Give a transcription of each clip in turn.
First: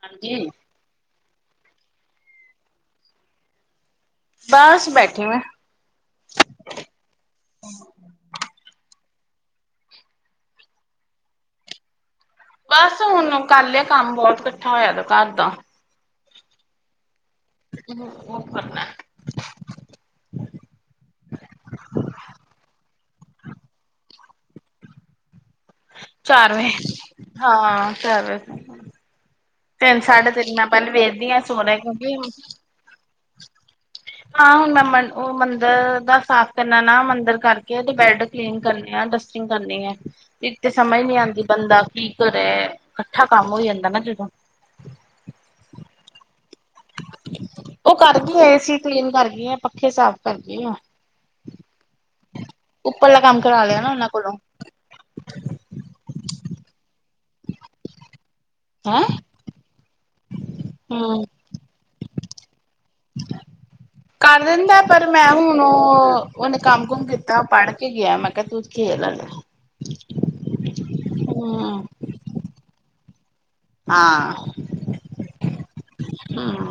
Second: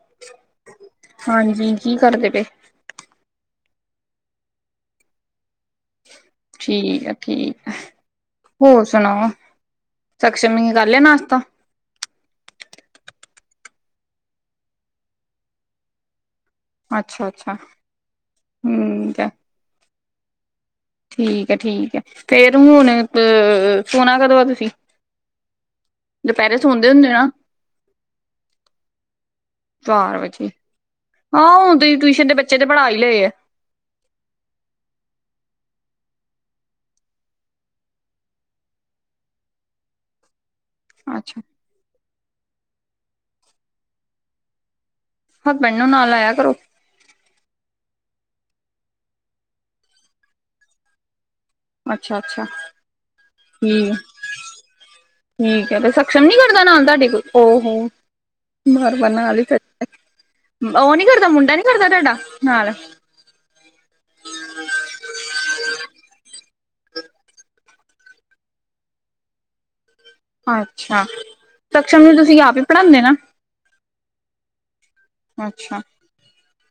ਹਾਂਜੀ ਹਾਂਜੀ ਕੀ ਕਰਦੇ ਪਏ ਬਸ ਬੈਠੀ ਮੈਂ ਠੀਕ ਆ ਠੀਕ ਆ ਹੋਰ ਸੁਣਾਓ ਸਕਸ਼ਮ ਨੀ ਕਰ ਲਿਆ ਨਾਸ਼ਤਾ ਬਸ ਹੁਣ ਕਰ ਲਿਆ ਕੰਮ ਬਹੁਤ ਇਕੱਠਾ ਹੋਇਆ ਦਾ ਘਰ ਦਾ ਅੱਛ ਅੱਛਾ ਅੱਛਾ ਉਹ ਕਰਨਾ। ਠੀਕ ਐ ਹੁਣ ਅ ਸੋਣਾ ਕਦੋਂ ਆ ਤੁਸੀਂ ਚਾਰ ਦੁਪਹਿਰੇ ਸੌਦੇ ਹੁੰਦੇ ਵਜੇ ਨਾ ਹਾਂ ਚਾਰ ਵਜੇ ਤਿੰਨ ਚਾਰ ਸਾਢੇ ਵਜੇ ਤਿੰਨ ਮੈਂ ਪਹਿਲੇ ਵੇਖਦੀ ਹਾਂ ਸੋਹਣਾ ਹੁਣ ਤੇਸੀ ਕਿਉਂਕਿ ਟਿਊਸ਼ਨ ਦੇ ਬੱਚੇ ਤੇ ਪੜ੍ਹਾ ਹੀ ਲਏ ਆ ਹਾਂ ਹੁਣ ਮੈਂ ਮੰ ਉਹ ਮੰਦਿਰ ਦਾ ਸਾਫ਼ ਕਰਨਾ ਨਾ ਮੰਦਿਰ ਕਰਕੇ ਉਹਦੇ ਬੈਡ ਕਲੀਨ ਕਰਨੇ ਆ ਡਸਟਿੰਗ ਕਰਨੀ ਹੈ ਇਕ ਤੇ ਸਮਝ ਨਹੀਂ ਅੱਛਾ ਆਂਦੀ ਬੰਦਾ ਕੀ ਕਰੇ ਇਕੱਠਾ ਕੰਮ ਹੋ ਜਾਂਦਾ ਨਾ ਜਦੋਂ ਹਸਬੈਂਡ ਨੂੰ ਨਾਲ ਲਾਇਆ ਕਰੋ। ਉਹ ਕਰ ਗਈਆਂ ਏਸੀ ਕਲੀਨ ਕਰ ਗਈਆ, ਪੱਖੇ ਸਾਫ਼ ਕਰ ਗਈਆ। ਅੱਛਾ-ਅੱਛਾ ਕਰਾ ਲਿਆ ਨਾ ਠੀਕ ਹੈ ਉਹਨਾਂ ਕੋਲੋਂ ਠੀਕ ਹੈ, ਤੇ ਸਕਸ਼ਮ ਨੀ ਕਰਦਾ ਨਾਲ ਤੁਹਾਡੇ ਕੁਝ। ਹੋ ਹੂੰ ਬਾਰ ਹੈਂ -ਬਾਰ ਨਾਲ ਹੀ ਉਹ ਨੀ ਹਮ ਕਰਦਾ ਮੁੰਡਾ ਨੀ ਕਰਦਾ ਤੁਹਾਡਾ ਨਾਲ ਕਰ ਦਿੰਦਾ ਪਰ ਮੈਂ ਹੁਣ ਉਹ ਉਹਨੇ ਕੰਮ ਕੁਮ ਕੀਤਾ ਪੜ੍ਹ ਕੇ ਗਿਆ ਮੈਂ ਕਿਹਾ ਤੂੰ ਖੇਲ ਲੈ। ਅੱਛਾ, ਸਕਸ਼ਮ ਨੂੰ ਤੁਸੀਂ ਆਪ ਹੀ ਪੜ੍ਹਾਂਦੇ ਨਾ। ਹਾਂ ਅੱਛਾ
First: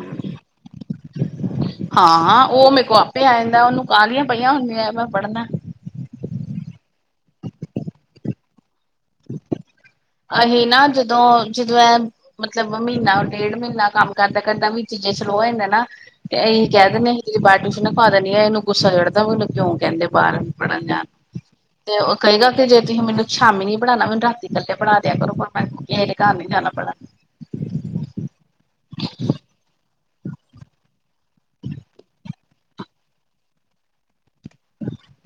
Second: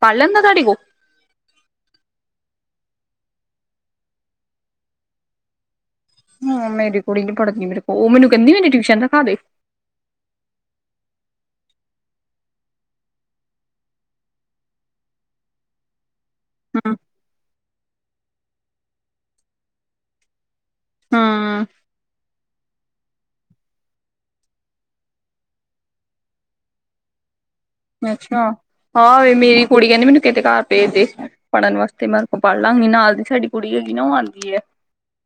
ਪੜ ਲੈਂਦਾ ਤੁਹਾਡੇ ਕੋਲ ਹਾਂ ਉਹ ਮੇਰੇ ਕੋ ਆਪੇ ਆ ਜਾਂਦਾ, ਉਹਨੂੰ ਕਾਹਲੀਆਂ ਪਈਆਂ ਹੁੰਦੀਆਂ ਮੈਂ ਪੜ੍ਹਨਾ ਹਾਂ ਮੇਰੀ ਕੁੜੀ ਨਹੀ ਪੜਦੀ ਮੇਰੇ ਕੋਲ ਉਹ ਮੈਨੂੰ ਕਹਿੰਦੀ ਮੇਰੀ ਟਿਊਸ਼ਨ ਤੇ ਰਖਾ ਦੇ। ਅਸੀਂ ਨਾ ਜਦੋਂ- ਜਦੋਂ ਇਹ ਮਤਲਬ ਮਹੀਨਾ ਡੇਢ ਮਹੀਨਾ ਕੰਮ ਕਰਦਾ -ਕਰਦਾ ਵਿਚ ਜੇ ਸਲੋਅ ਹੋ ਜਾਂਦਾ ਨਾ ਇਹੀ ਕਹਿ ਹੂੰ ਦਿਨੇ ਆ ਕਿਸੇ ਪਾਰਟੀ ਚ ਨਾ ਪਾਤਾ ਨੀ ਇਹਨੂੰ ਗੁੱਸਾ ਚੜਦਾ ਵੀ ਉਹਨੂੰ ਕਿਉਂ ਕਹਿੰਦੇ ਬਾਹਰ ਪੜਨ ਜਾਣ ਹੂੰ ਤੇ ਉਹ ਕਏਗਾ ਤੇ ਜੇ ਤੁਸੀ ਮੈਨੂੰ ਸ਼ਾਮੀ ਨੀ ਪੜਾਣਾ ਮੈਨੂੰ ਰਾਤੀ ਇਕੱਲੇ ਪੜਾ ਦਿਆ ਕਰੋ, ਪਰ ਮੈਂ ਕਿਸੇ ਦੇ ਘਰ ਨੀ ਜਾਣਾ ਪੜਣ ਆਹ ਵੇਖ ਮੇਰੀ ਕੁੜੀ ਕਹਿੰਦੇ ਮੈਨੂੰ ਕਿਸੇ ਘਰ ਭੇਜਦੇ ਪੜ੍ਹਨ ਵਾਸਤੇ ਮੈਂ ਆਪੀ ਪੜ੍ਹ ਲਾਂਗੀ ਨੀ ਨਾਲ ਦੀ ਸਾਡੀ ਕੁੜੀ ਹੈਗੀ ਨਾ ਉਹ ਆਂ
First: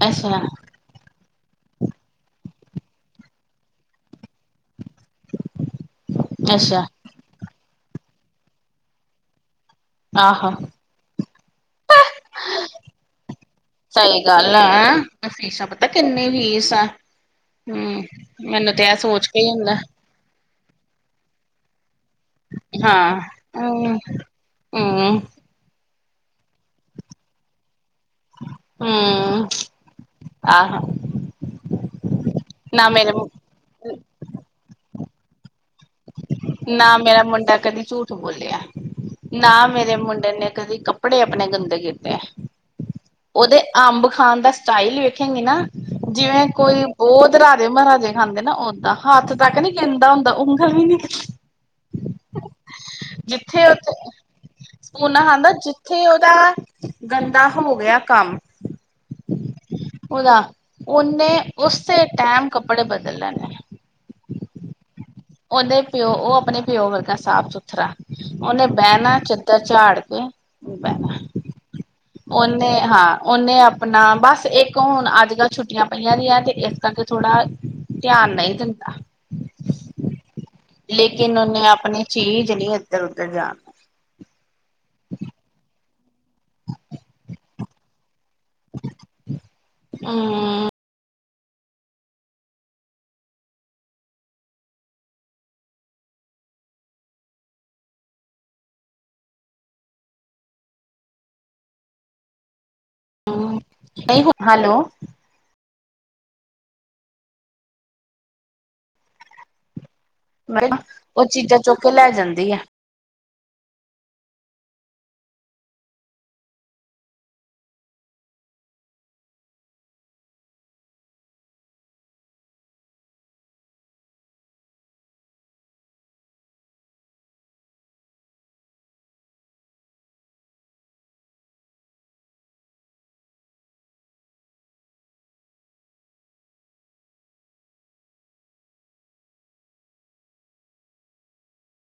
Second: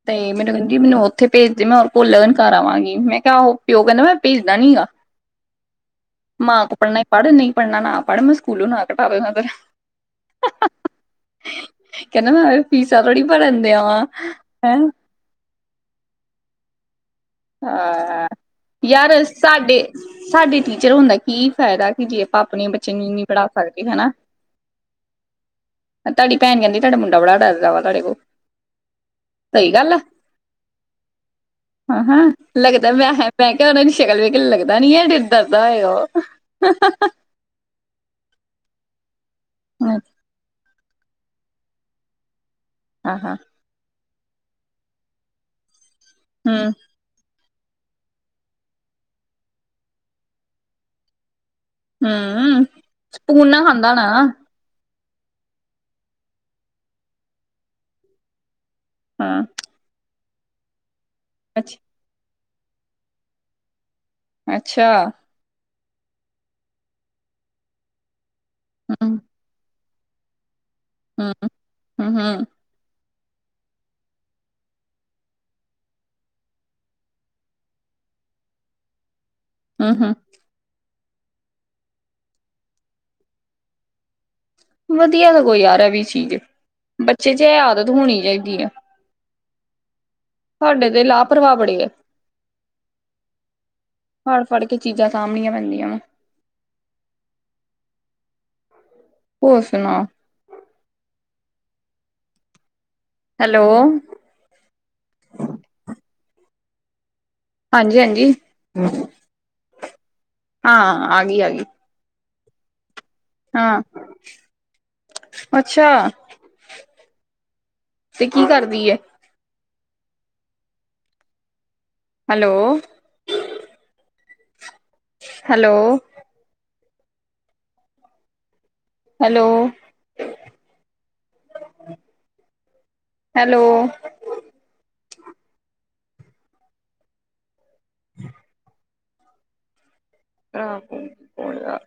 ਤੇ ਅੱਛਾ ਮੈਨੂੰ ਕਹਿੰਦੀ ਮੈਨੂੰ ਉੱਥੇ ਭੇਜਦੇ ਮੈਂ ਉਹ ਭੁ ਲਰਨ ਕਰ ਆਵਾਂਗੀ, ਮੈਂ ਕਿਹਾ ਉਹ ਪਿਓ ਕਹਿੰਦਾ ਮੈਂ ਭੇਜਦਾ ਨੀ ਹੈਗਾ। ਮਾਂ ਕੋਲ ਅੱਛਾ ਪੜ੍ਹਨਾ ਈ ਨਹੀਂ ਪੜ੍ਹਨਾ ਨਾ ਪੜ੍ਹ ਮੈਂ ਸਕੂਲੋਂ ਨਾਂ ਕਟਾ ਦੇਨਾ ਤੇਰਾ ਆਹੋ ਫੇਰ ਕਹਿੰਦਾ ਮੈਂ ਫੀਸਾਂ ਥੋੜੀ ਭਰਨ ਦਿਆ ਵਾਂ ਸਹੀ ਗੱਲ ਆ ਹੈਂ ਫੀਸਾਂ ਪਤਾ ਕਿੰਨੀ ਫੀਸ ਐ। ਹਾਂ ਯਾਰ ਕੇ ਹੀ ਹੁੰਦਾ ਸਾਡੇ ਸਾਡੀ ਟੀਚਰ ਹੋਣ ਦਾ ਕੀ ਫਾਇਦਾ ਜੇ ਆਪਾਂ ਆਪਣੇ ਬੱਚੇ ਨੂੰ ਹਾਂ ਨੀ ਪੜ੍ਹਾ ਸਕਦੇ ਹਮ ਹਨਾ। ਹਮ ਤੁਹਾਡੀ ਭੈਣ ਕਹਿੰਦੀ ਤੁਹਾਡਾ ਮੁੰਡਾ ਬੜਾ ਡਰਦਾ ਵਾ। ਤੁਹਾਡੇ ਕੋਲੋਂ ਸਹੀ ਗੱਲ ਆ। ਆਹ! ਹ- ਹਾਂ ਲੱਗਦਾ ਮੈਂ ਕਿਹਾ [unintelligible] ਸ਼ਕਲ ਵੇਖ ਲੈ ਲੱਗਦਾ ਨਹੀਂ ਡਰਦਾ ਹੋ ਔ ਨਾ, ਮੇਰਾ ਮੁੰਡਾ ਕਦੀ ਝੂਠ ਬੋਲਿਆ। ਨਾ, ਮੇਰੇ ਮੁੰਡੇ ਨੇ ਕਦੀ ਕੱਪੜੇ ਆਪਣੇ ਗੰਦੇ ਕੀਤੇ ਏ। ਹਾਂ ਹਾਂ ਉਹਦੇ ਅੰਬ ਖਾਣ ਦਾ ਸਟਾਈਲ ਵੀ ਵੇਖੇਗੀ ਨਾ ਜਿਵੇਂ ਹੂੰ ਕੋਈ ਬਹੁਤ ਰਾਜੇ -ਮਹਾਰਾਜੇ ਖਾਂਦੇ ਨਾ ਓਦਾਂ, ਹੱਥ ਤੱਕ ਨੀ ਗੰਦਾ ਹੁੰਦਾ। ਉਂਗਲ ਵੀ ਨੀ ਹੂ ਹੂ ਸਪੂਨ ਨਾਲ ਖਾਂਦਾ ਹੋਣਾ। ਸਪੂਨ ਨਾਲ ਖਾਂਦਾ। ਜਿੱਥੇ, ਉਹਦਾ ਗੰਦਾ ਹੋ ਗਿਆ ਕੰਮ ਹਾਂ, ਉਹਦਾ ਉਹਨੇ ਅੱਛਾ ਉਸੇ ਟਾਈਮ ਕੱਪੜੇ ਬਦਲ ਲੈਣੇ। ਅੱਛਾ। ਉਹਦੇ ਪਿਓ, ਔ ਆਪਣੇ ਪਿਓ ਵਰਗਾ ਸਾਫ- ਸੁਥਰਾ ਔ ਨੇ ਹੂੰ ਬਹਿਣਾ ਚੱਦਰ ਝਾੜ ਕੇ [unintelligible] ਬਹਿਣਾ ਹੂੰ ਏ, ਹੂੰ ਔ ਹੂੰ ਨੇ, ਹਾਂ। ਉਹਨੇ ਆਪਣਾ ਬਸ ਇੱਕ ਹੁਣ ਅੱਜ ਕੱਲ੍ਹ ਛੁੱਟੀਆਂ ਪਈਆਂ ਦੀਆਂ, ਤੇ ਇਸ ਕਰਕੇ ਥੋੜ੍ਹਾ ਧਿਆਨ ਨਹੀਂ ਦਿੰਦਾ। ਹੂੰ ਲੇਕਿਨ ਉਹਨੇ ਆਪਣੀ ਚੀਜ਼ ਨਹੀਂ ਇੱਧਰ -ਉਧਰ ਜਾਣਾ ਵਧੀਆ ਤਾਂ ਕੋਈ ਯਾਰ ਹੈ ਵੀ ਚੀਜ਼, ਬੱਚੇ ਚ ਇਹ ਆਦਤ ਹੋਣੀ ਚਾਹੀ ਦੀ ਐ । ਹ [inaudible] ਸਾਡੇ ਦੇ ਲਾਭ ਪ੍ਰਵਾ ਬੜੇ ਆ। ਫੜ -ਫੜ ਕੇ ਚੀਜ਼ਾਂ ਸਾਂਭਣੀਆਂ ਪੈਂਦੀਆਂ ਵਾ ਹੋਰ ਸੁਣਾ ਹੈਲੋ ਹੈਲੋ, ਹਾਂਜੀ- ਹਾਂਜੀ। ਮੈਂ ਹਾਂ ਕੇਹਾ, ਆ ਔ ਗਈ ਆ ਚੀਜ਼ਾਂ ਗਈ ਚੁੱਕ ਲੈ ਜਾਂਦੇ ਦੀਆਂ ਹਾਂ, ਅੱਛਾ ਤੇ ਕੀ ਕਰਦੀ ਐ? ਹੈਲੋ। Hello, hello, hello. [inaudible]